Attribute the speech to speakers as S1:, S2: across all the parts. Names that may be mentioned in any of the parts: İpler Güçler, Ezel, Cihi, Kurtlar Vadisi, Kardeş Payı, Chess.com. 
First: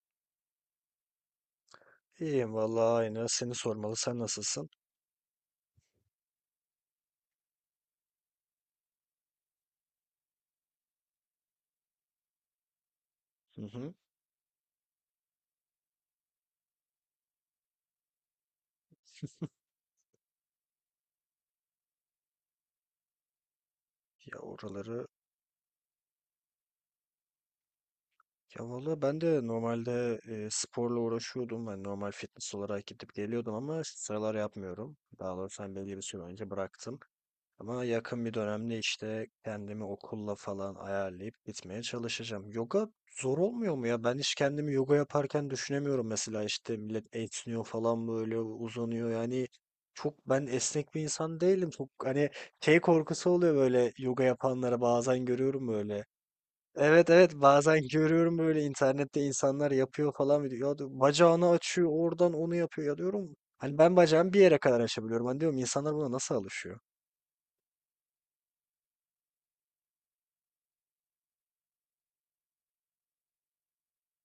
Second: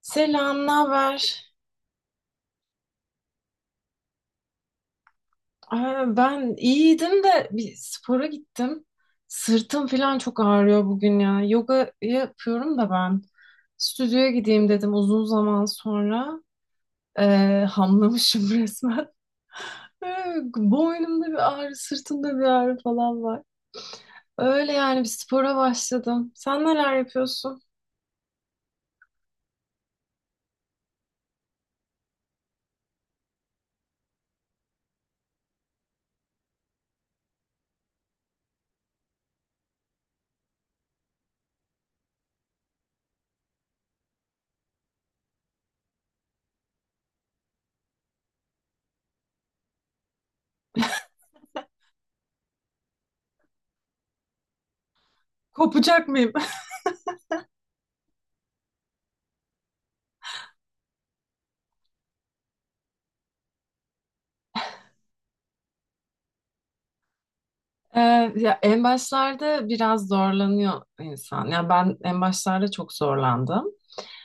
S1: Selam, ne haber?
S2: İyiyim vallahi aynı. Seni sormalı. Sen nasılsın?
S1: Aa, ben iyiydim de bir spora gittim. Sırtım falan çok ağrıyor bugün ya. Yoga yapıyorum da ben.
S2: Hı hı.
S1: Stüdyoya gideyim dedim uzun zaman sonra. Hamlamışım resmen. Ee, Boynumda bir ağrı, sırtımda bir ağrı falan var.
S2: Ya
S1: Öyle yani bir
S2: oraları.
S1: spora başladım. Sen neler yapıyorsun?
S2: Ya valla ben de normalde sporla uğraşıyordum. Ben normal fitness olarak gidip geliyordum ama şu sıralar yapmıyorum. Daha doğrusu ben belli bir süre önce bıraktım. Ama yakın bir dönemde işte kendimi okulla falan ayarlayıp gitmeye çalışacağım. Yoga zor olmuyor mu ya? Ben hiç kendimi yoga yaparken düşünemiyorum mesela işte millet esniyor falan böyle uzanıyor. Yani çok ben esnek bir insan değilim. Çok hani şey korkusu oluyor böyle yoga yapanlara bazen görüyorum böyle.
S1: Kopacak mıyım?
S2: Evet, evet, bazen görüyorum böyle internette insanlar yapıyor falan diyor. Ya diyor, bacağını açıyor oradan onu yapıyor ya diyorum. Hani ben bacağımı bir yere kadar açabiliyorum. Hani diyorum insanlar buna nasıl alışıyor?
S1: Ee, ya en başlarda biraz zorlanıyor insan. Ya ben en başlarda çok zorlandım.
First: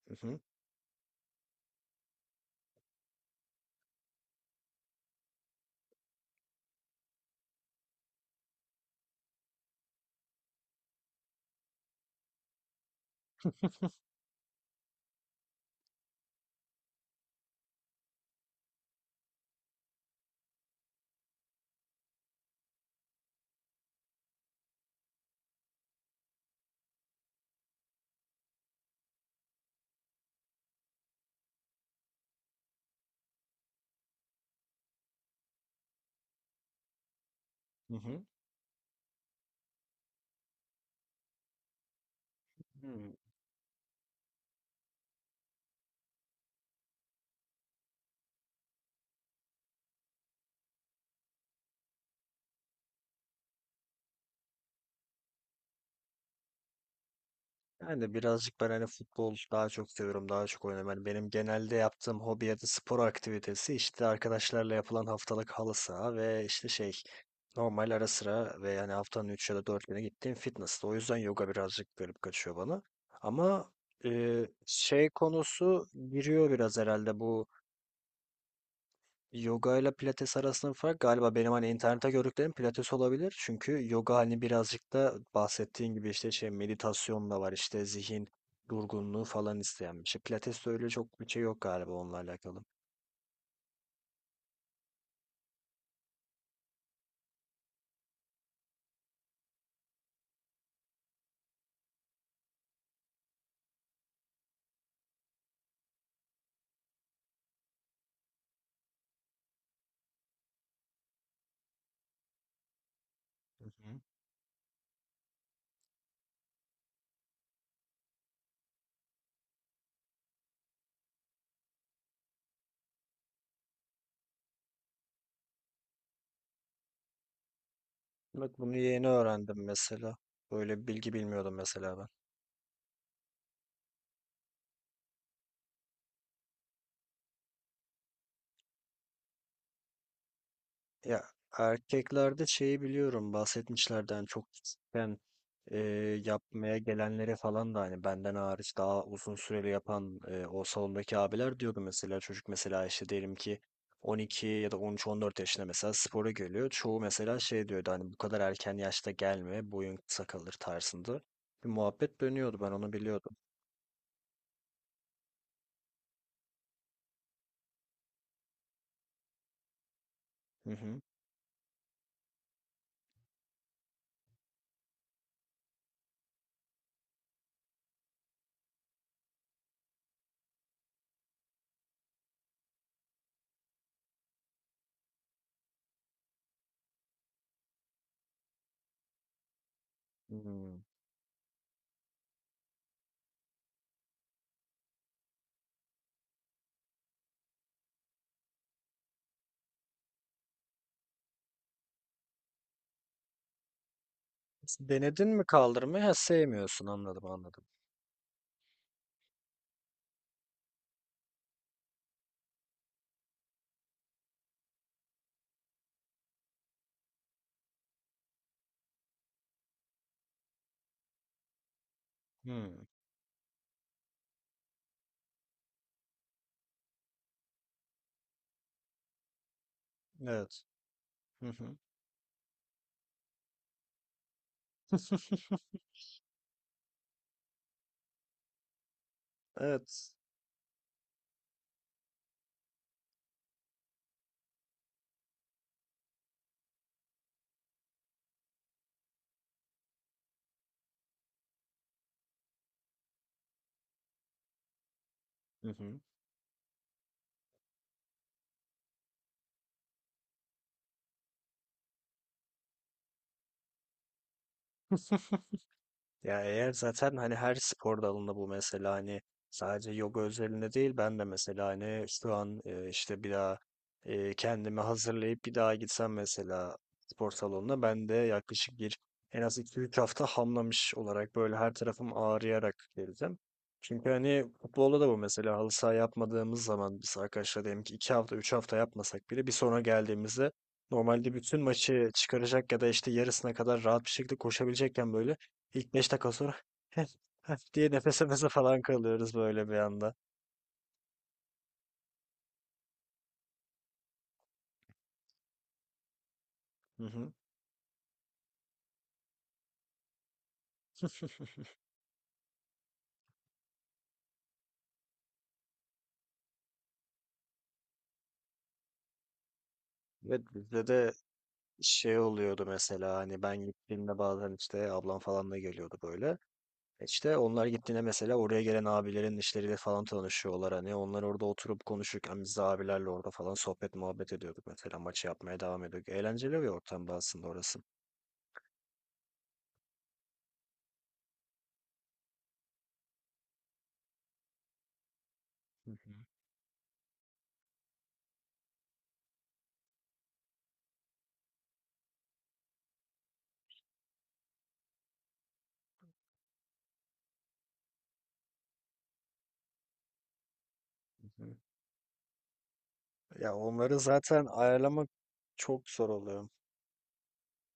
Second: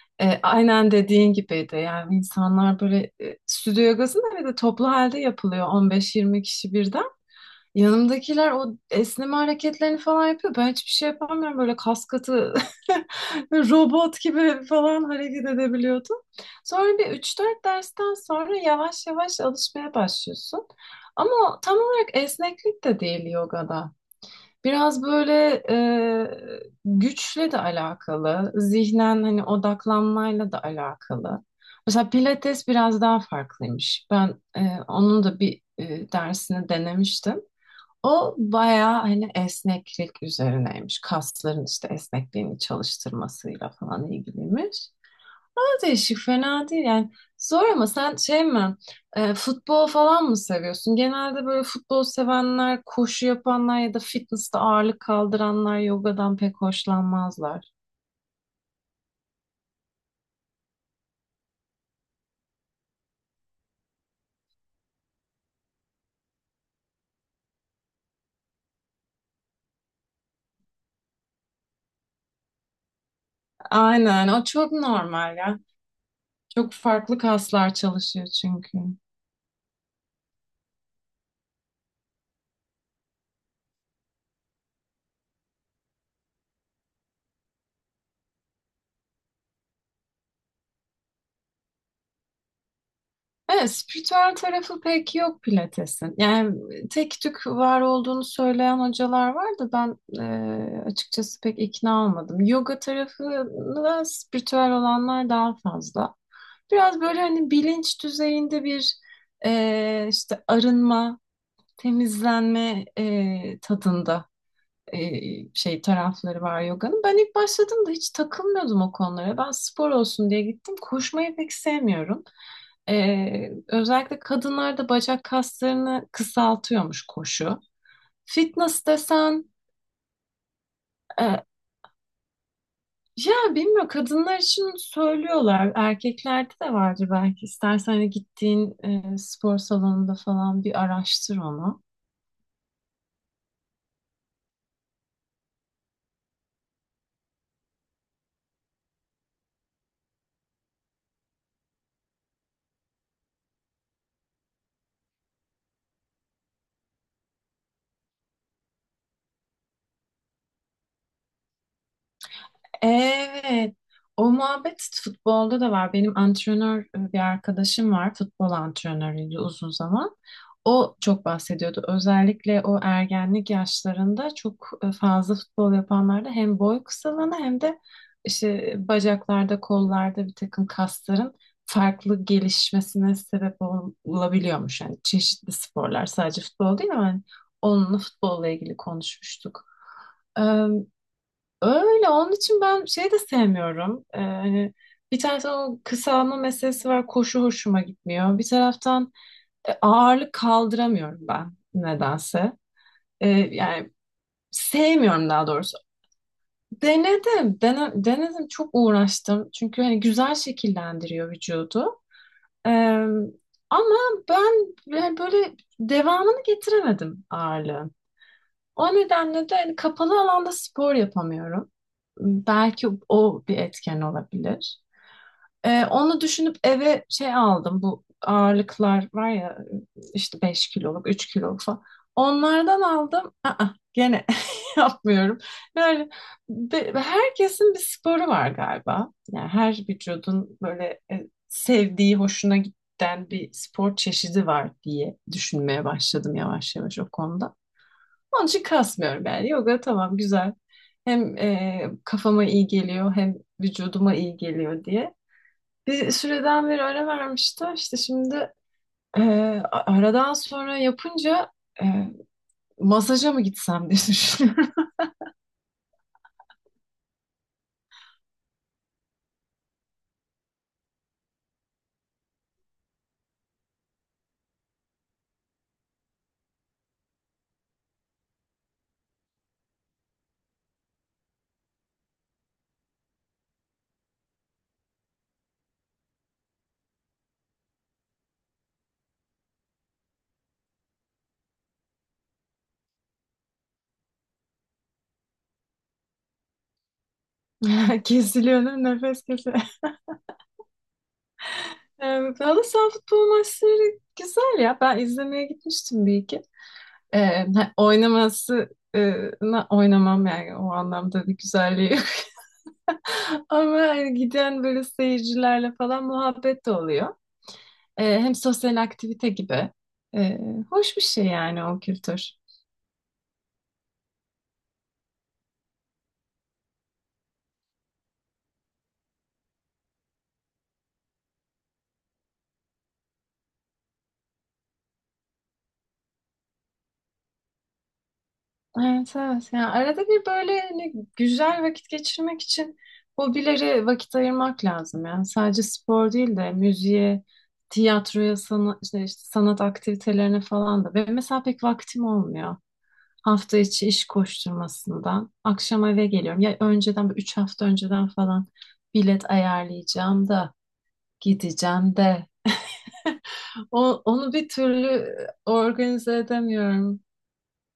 S2: Hı hı.
S1: Aynen dediğin gibiydi. Yani insanlar böyle stüdyo yogasında bir de toplu halde yapılıyor 15-20 kişi birden. Yanımdakiler o esneme hareketlerini falan yapıyor. Ben hiçbir şey yapamıyorum. Böyle kas katı robot gibi falan hareket edebiliyordum. Sonra bir üç dört dersten sonra yavaş yavaş alışmaya başlıyorsun. Ama o tam olarak esneklik de değil yogada. Biraz böyle güçle de alakalı, zihnen hani odaklanmayla da alakalı. Mesela Pilates biraz daha farklıymış. Ben onun da bir dersini denemiştim.
S2: Hı hı.
S1: O bayağı hani esneklik üzerineymiş. Kasların işte esnekliğini
S2: Hmm.
S1: çalıştırmasıyla falan ilgiliymiş. Değişik, fena değil yani. Zor ama sen şey mi, futbol falan mı seviyorsun? Genelde böyle futbol sevenler, koşu yapanlar ya da fitness'te ağırlık kaldıranlar yogadan pek hoşlanmazlar.
S2: Yani birazcık ben hani futbol daha çok seviyorum, daha çok oynuyorum. Hani benim genelde yaptığım hobi ya da spor aktivitesi işte arkadaşlarla yapılan haftalık halı saha ve işte şey normal ara sıra ve yani haftanın 3 ya da 4 güne gittiğim fitness'ta. O yüzden yoga birazcık garip kaçıyor bana. Ama
S1: Aynen,
S2: e,
S1: o çok
S2: şey
S1: normal ya.
S2: konusu giriyor
S1: Çok
S2: biraz
S1: farklı
S2: herhalde bu.
S1: kaslar çalışıyor çünkü.
S2: Yoga ile pilates arasında fark galiba benim hani internette gördüklerim pilates olabilir. Çünkü yoga hani birazcık da bahsettiğin gibi işte şey meditasyon da var işte zihin durgunluğu falan isteyen bir şey. Pilates de öyle çok bir şey yok galiba onunla alakalı.
S1: Evet, spiritüel tarafı pek yok Pilates'in. Yani tek tük var olduğunu söyleyen hocalar var da ben açıkçası pek ikna olmadım. Yoga tarafı da spiritüel olanlar daha fazla. Biraz böyle hani bilinç düzeyinde bir işte arınma, temizlenme
S2: Hı hı.
S1: tadında e, şey tarafları var yoganın. Ben ilk başladığımda hiç takılmıyordum o konulara. Ben spor olsun diye gittim. Koşmayı pek sevmiyorum. E, özellikle kadınlarda bacak kaslarını kısaltıyormuş koşu.
S2: Bak bunu
S1: Fitness
S2: yeni
S1: desen
S2: öğrendim mesela. Böyle bir bilgi
S1: e,
S2: bilmiyordum mesela ben.
S1: Ya bilmiyorum kadınlar için söylüyorlar. Erkeklerde de vardır belki. İstersen hani gittiğin spor salonunda falan bir
S2: Ya
S1: araştır onu.
S2: erkeklerde şeyi biliyorum bahsetmişlerden hani çok küçükken e, yapmaya gelenlere falan da hani benden hariç daha uzun süreli yapan o salondaki abiler diyordu mesela çocuk mesela işte diyelim ki 12 ya da 13-14 yaşında mesela spora geliyor. Çoğu mesela şey diyordu hani bu kadar erken yaşta gelme boyun kısa kalır tarzında bir muhabbet dönüyordu ben onu biliyordum.
S1: Evet. O muhabbet futbolda da var. Benim antrenör bir arkadaşım var. Futbol antrenörüydü uzun zaman.
S2: Hı
S1: O
S2: hı.
S1: çok bahsediyordu. Özellikle o ergenlik yaşlarında çok fazla futbol yapanlarda hem boy kısalığına hem de işte bacaklarda, kollarda bir takım kasların farklı gelişmesine sebep olabiliyormuş. Yani çeşitli sporlar sadece futbol değil ama hani onunla futbolla ilgili konuşmuştuk.
S2: Hmm.
S1: Öyle onun için ben şey de sevmiyorum. Hani bir taraftan o kısalma meselesi var koşu hoşuma gitmiyor. Bir taraftan ağırlık kaldıramıyorum ben nedense. Yani
S2: Denedin
S1: sevmiyorum
S2: mi
S1: daha doğrusu.
S2: kaldırmayı? Ha, sevmiyorsun, anladım,
S1: Denedim,
S2: anladım.
S1: denedim çok uğraştım. Çünkü hani güzel şekillendiriyor vücudu. Ee, ama ben yani böyle devamını getiremedim ağırlığın. O nedenle de hani kapalı alanda spor yapamıyorum.
S2: Hmm.
S1: Belki o bir etken olabilir. Onu düşünüp eve şey aldım. Bu ağırlıklar var ya işte
S2: Evet.
S1: 5 kiloluk, 3
S2: Hı
S1: kiloluk
S2: hı.
S1: falan. Onlardan aldım. Aa, gene yapmıyorum. Yani herkesin bir sporu var galiba. Yani her
S2: Evet.
S1: vücudun böyle sevdiği, hoşuna giden bir spor çeşidi var diye düşünmeye başladım yavaş yavaş o konuda. Onun için kasmıyorum yani. Yoga tamam güzel. Hem kafama iyi geliyor hem vücuduma iyi geliyor diye.
S2: Hı
S1: Bir süreden beri öyle vermişti. İşte şimdi e, aradan sonra yapınca e, masaja mı gitsem diye düşünüyorum.
S2: hı. Ya eğer zaten hani her spor dalında bu mesela hani sadece yoga özelinde değil ben de mesela hani şu an işte bir daha kendimi hazırlayıp bir daha gitsem mesela spor salonuna ben de yaklaşık bir en az iki üç hafta hamlamış olarak böyle her tarafım ağrıyarak geleceğim. Çünkü hani futbolda da bu mesela halı saha yapmadığımız zaman biz arkadaşlar diyelim ki 2 hafta 3 hafta yapmasak bile bir sonra geldiğimizde normalde bütün maçı çıkaracak ya da işte yarısına kadar rahat bir şekilde koşabilecekken böyle İlk 5 dakika sonra "Heh, heh" diye nefes nefese
S1: Kesiliyor değil
S2: falan
S1: mi? Nefes
S2: kalıyoruz
S1: kesiliyor.
S2: böyle bir anda.
S1: E, halı saha futbol maçları güzel ya. Ben izlemeye gitmiştim bir iki.
S2: Hı
S1: E,
S2: hı.
S1: ha, oynaması e, oynamam yani o anlamda bir güzelliği. Ama hani giden böyle seyircilerle falan muhabbet de oluyor. Hem sosyal aktivite gibi.
S2: Ve
S1: Ee,
S2: bizde
S1: hoş bir
S2: de
S1: şey yani o
S2: şey
S1: kültür.
S2: oluyordu mesela hani ben gittiğimde bazen işte ablam falan da geliyordu böyle. İşte onlar gittiğinde mesela oraya gelen abilerin işleriyle falan tanışıyorlar hani onlar orada oturup konuşurken biz de abilerle orada falan sohbet muhabbet ediyorduk mesela maçı yapmaya devam ediyorduk. Eğlenceli bir ortamda aslında orası.
S1: Evet, evet. Yani arada bir böyle hani güzel vakit geçirmek için hobilere vakit ayırmak lazım. Yani sadece
S2: Hı hı,
S1: spor değil de müziğe, tiyatroya, sana, işte sanat aktivitelerine falan da. Ve mesela pek vaktim olmuyor. Hafta içi iş koşturmasından. Akşam eve geliyorum. Ya önceden, böyle üç hafta önceden falan bilet ayarlayacağım da
S2: hı hı.
S1: gideceğim de.
S2: Ya onları
S1: Onu
S2: zaten
S1: bir türlü
S2: ayarlamak çok zor
S1: organize
S2: oluyor.
S1: edemiyorum.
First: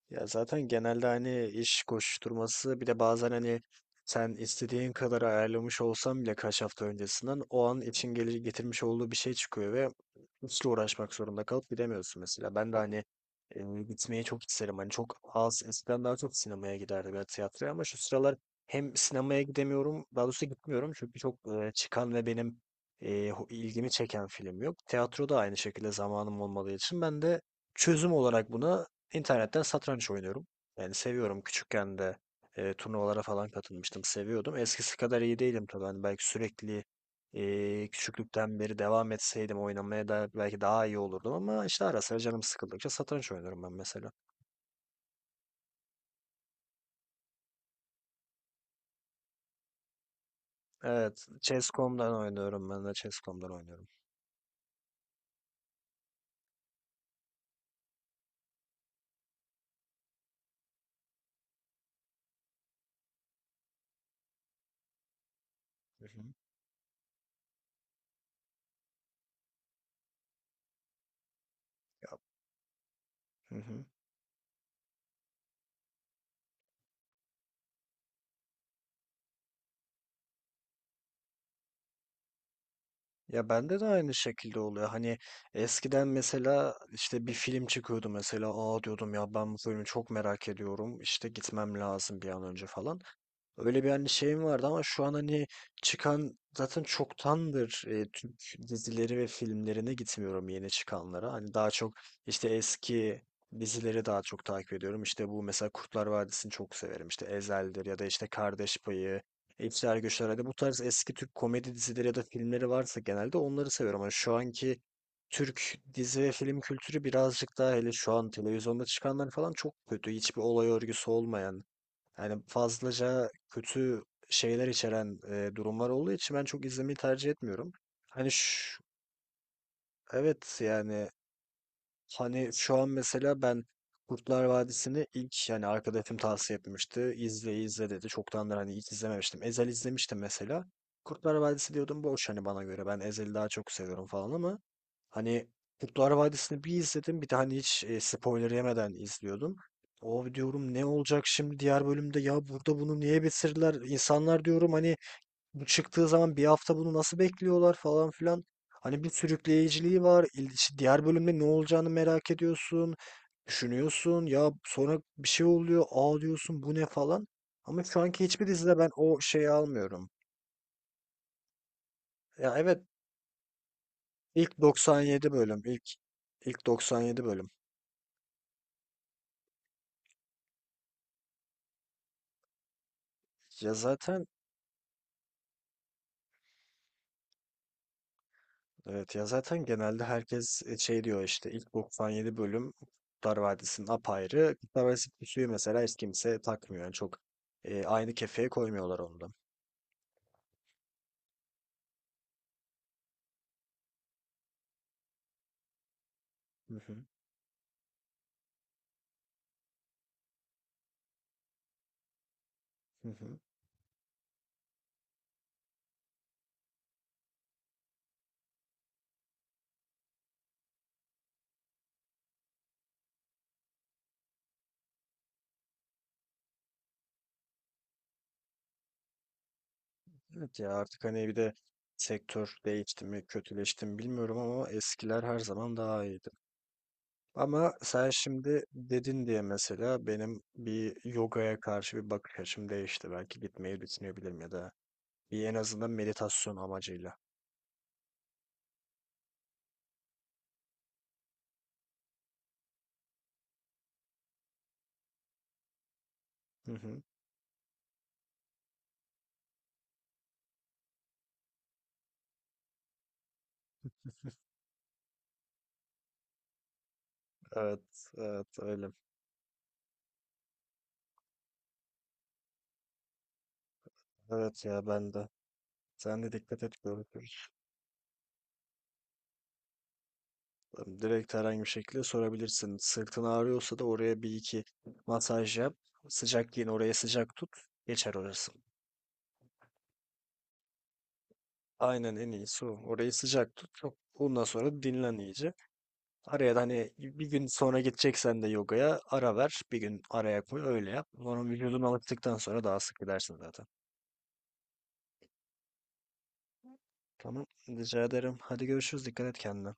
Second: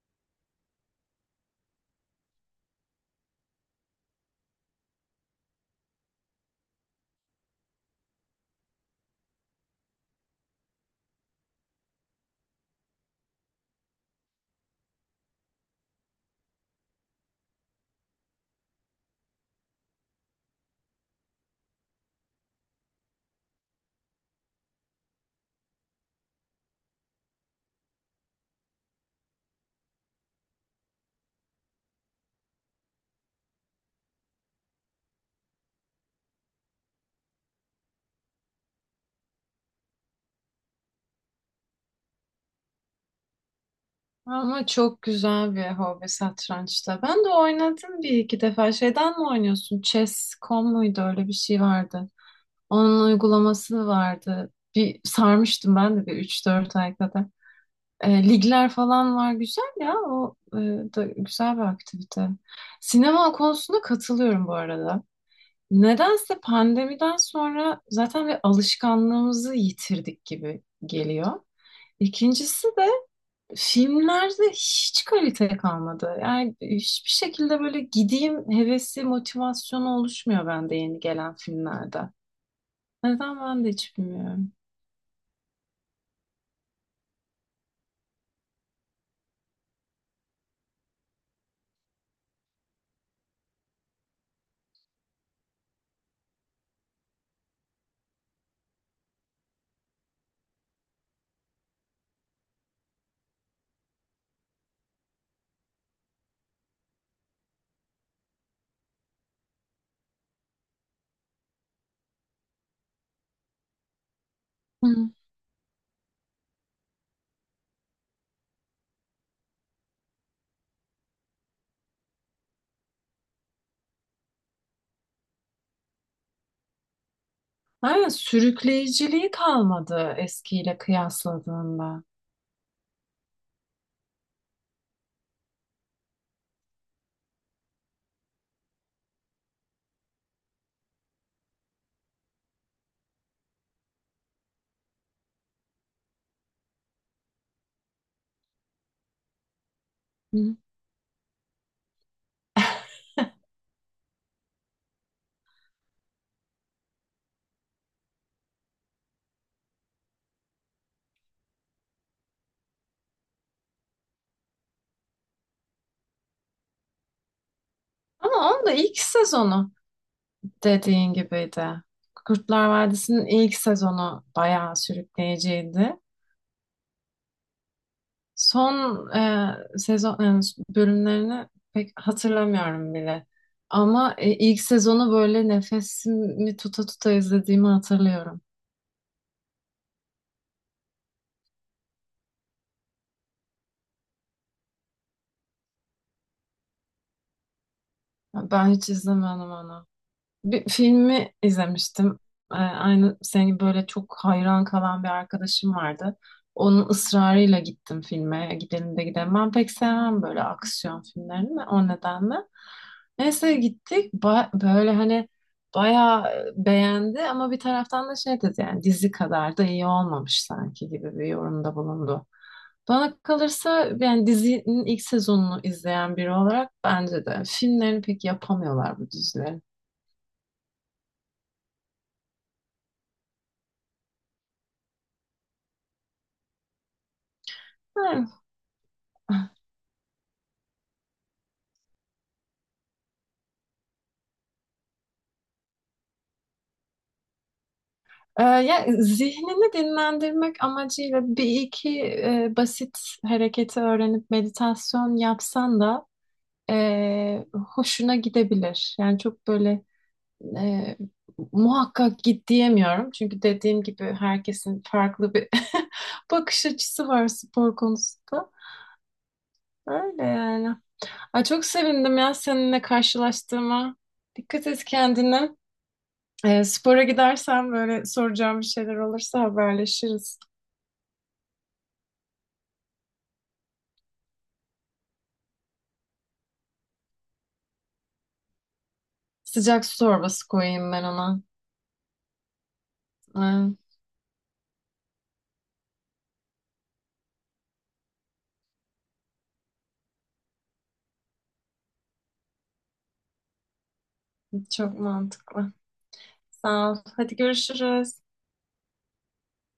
S2: Ya zaten genelde hani iş koşturması bir de bazen hani sen istediğin kadar ayarlamış olsan bile kaç hafta öncesinden o an için getirmiş olduğu bir şey çıkıyor ve hiç uğraşmak zorunda kalıp gidemiyorsun mesela. Ben de hani gitmeyi çok isterim. Hani çok az eskiden daha çok sinemaya giderdim ya tiyatroya ama şu sıralar hem sinemaya gidemiyorum daha doğrusu gitmiyorum çünkü çok çıkan ve benim ilgimi çeken film yok. Tiyatro da aynı şekilde zamanım olmadığı için ben de çözüm olarak buna İnternetten satranç oynuyorum. Yani seviyorum. Küçükken de turnuvalara falan katılmıştım. Seviyordum. Eskisi kadar iyi değilim tabii. Hani belki sürekli küçüklükten beri devam etseydim oynamaya da belki daha iyi olurdum. Ama işte ara sıra canım sıkıldıkça satranç oynuyorum ben mesela.
S1: Ama çok güzel bir hobi satrançta. Ben de oynadım bir iki defa. Şeyden mi oynuyorsun? Chess.com muydu?
S2: Evet.
S1: Öyle bir şey vardı.
S2: Chess.com'dan oynuyorum. Ben de
S1: Onun
S2: Chess.com'dan
S1: uygulaması
S2: oynuyorum.
S1: vardı. Bir sarmıştım ben de bir üç dört ay kadar. Ligler falan var. Güzel ya. O da güzel bir aktivite. Sinema konusunda katılıyorum bu arada.
S2: Hı hı.
S1: Nedense pandemiden sonra zaten bir alışkanlığımızı yitirdik gibi geliyor. İkincisi,
S2: Hı hı.
S1: filmlerde hiç kalite kalmadı. Yani hiçbir şekilde böyle gideyim hevesi, motivasyonu oluşmuyor bende yeni gelen filmlerde. Neden
S2: Ya
S1: ben de
S2: bende de
S1: hiç
S2: aynı
S1: bilmiyorum.
S2: şekilde oluyor. Hani eskiden mesela işte bir film çıkıyordu mesela, aa diyordum ya ben bu filmi çok merak ediyorum, İşte gitmem lazım bir an önce falan. Öyle bir hani şeyim vardı ama şu an hani çıkan zaten çoktandır Türk dizileri ve filmlerine gitmiyorum yeni çıkanlara. Hani daha çok işte eski dizileri daha çok takip ediyorum. İşte bu mesela Kurtlar Vadisi'ni çok severim. İşte Ezel'dir ya da işte Kardeş Payı, İpler Güçler. Hani bu tarz eski Türk komedi dizileri ya da filmleri varsa genelde onları seviyorum. Ama şu anki
S1: Hı.
S2: Türk dizi ve film kültürü birazcık daha hele şu an televizyonda çıkanlar falan çok kötü. Hiçbir olay örgüsü olmayan. Yani fazlaca kötü şeyler içeren durumlar olduğu için ben çok izlemeyi tercih etmiyorum.
S1: Aynen
S2: Hani şu,
S1: sürükleyiciliği kalmadı
S2: evet
S1: eskiyle
S2: yani
S1: kıyasladığında.
S2: hani şu an mesela ben Kurtlar Vadisi'ni ilk yani arkadaşım tavsiye etmişti. İzle, izle dedi. Çoktandır hani hiç izlememiştim. Ezel izlemiştim mesela. Kurtlar Vadisi diyordum boş hani bana göre. Ben Ezel'i daha çok seviyorum falan ama hani Kurtlar Vadisi'ni bir izledim. Bir de hani hiç spoiler yemeden izliyordum. O
S1: Hı.
S2: diyorum ne olacak şimdi diğer bölümde, ya burada bunu niye bitirdiler? İnsanlar diyorum hani bu çıktığı zaman bir hafta bunu nasıl bekliyorlar falan filan. Hani bir sürükleyiciliği var. İşte diğer bölümde ne olacağını merak ediyorsun. Düşünüyorsun ya sonra bir şey oluyor. Aa diyorsun bu ne falan. Ama şu anki hiçbir
S1: Ama onun da
S2: dizide ben
S1: ilk
S2: o şeyi
S1: sezonu
S2: almıyorum.
S1: dediğin gibiydi.
S2: Ya
S1: Kurtlar
S2: evet,
S1: Vadisi'nin ilk sezonu
S2: ilk
S1: bayağı
S2: 97 bölüm. ilk
S1: sürükleyiciydi.
S2: ilk 97 bölüm.
S1: Son sezon bölümlerini pek hatırlamıyorum bile.
S2: Ya
S1: Ama
S2: zaten
S1: ilk sezonu böyle nefesimi tuta tuta izlediğimi hatırlıyorum.
S2: Evet ya zaten genelde herkes şey diyor işte ilk 97 bölüm Kurtlar Vadisi'nin apayrı. Kurtlar Vadisi suyu mesela hiç kimse takmıyor. Yani çok aynı kefeye
S1: Ben hiç
S2: koymuyorlar onu
S1: izlemedim
S2: da.
S1: onu. Bir filmi izlemiştim. Aynı senin gibi böyle çok hayran kalan bir arkadaşım vardı.
S2: Hı
S1: Onun
S2: hı,
S1: ısrarıyla gittim filme. Gidelim de gidelim. Ben pek sevmem böyle aksiyon filmlerini o nedenle.
S2: hı hı.
S1: Neyse gittik. Böyle hani bayağı beğendi ama bir taraftan da şey dedi yani dizi kadar da iyi olmamış sanki gibi bir yorumda bulundu. Bana kalırsa yani dizinin ilk sezonunu izleyen biri olarak bence de filmlerini pek yapamıyorlar bu dizileri.
S2: Evet ya artık hani bir de sektör değişti mi kötüleşti mi bilmiyorum ama eskiler her zaman daha iyiydi. Ama sen şimdi dedin diye mesela benim bir yogaya karşı bir bakış açım değişti. Belki gitmeyi düşünebilirim ya da bir en azından meditasyon amacıyla.
S1: Ya zihnini dinlendirmek amacıyla bir iki basit hareketi öğrenip meditasyon yapsan da
S2: Hı hı.
S1: e, hoşuna gidebilir. Yani çok böyle e, muhakkak git diyemiyorum. Çünkü dediğim gibi herkesin farklı bir bakış açısı var spor
S2: Evet,
S1: konusunda.
S2: evet öyle.
S1: Öyle yani. Ay, çok sevindim ya seninle karşılaştığıma.
S2: Evet
S1: Dikkat et
S2: ya ben de.
S1: kendine.
S2: Sen de dikkat
S1: E,
S2: et,
S1: spora
S2: görüşürüz.
S1: gidersen böyle soracağım bir şeyler olursa haberleşiriz.
S2: Direkt herhangi bir şekilde sorabilirsin. Sırtın ağrıyorsa da oraya bir iki masaj yap. Sıcak giyin, oraya sıcak tut. Geçer orası.
S1: Sıcak su torbası koyayım ben ona.
S2: Aynen, en iyisi o. Orayı sıcak tut.
S1: Ay,
S2: Ondan sonra dinlen iyice. Araya da hani bir gün sonra gideceksen de yogaya ara ver. Bir gün araya koy, öyle yap. Sonra vücudun alıştıktan sonra daha sık gidersin zaten.
S1: çok mantıklı. Sağ ol. Hadi
S2: Tamam. Rica
S1: görüşürüz.
S2: ederim. Hadi görüşürüz. Dikkat et kendine.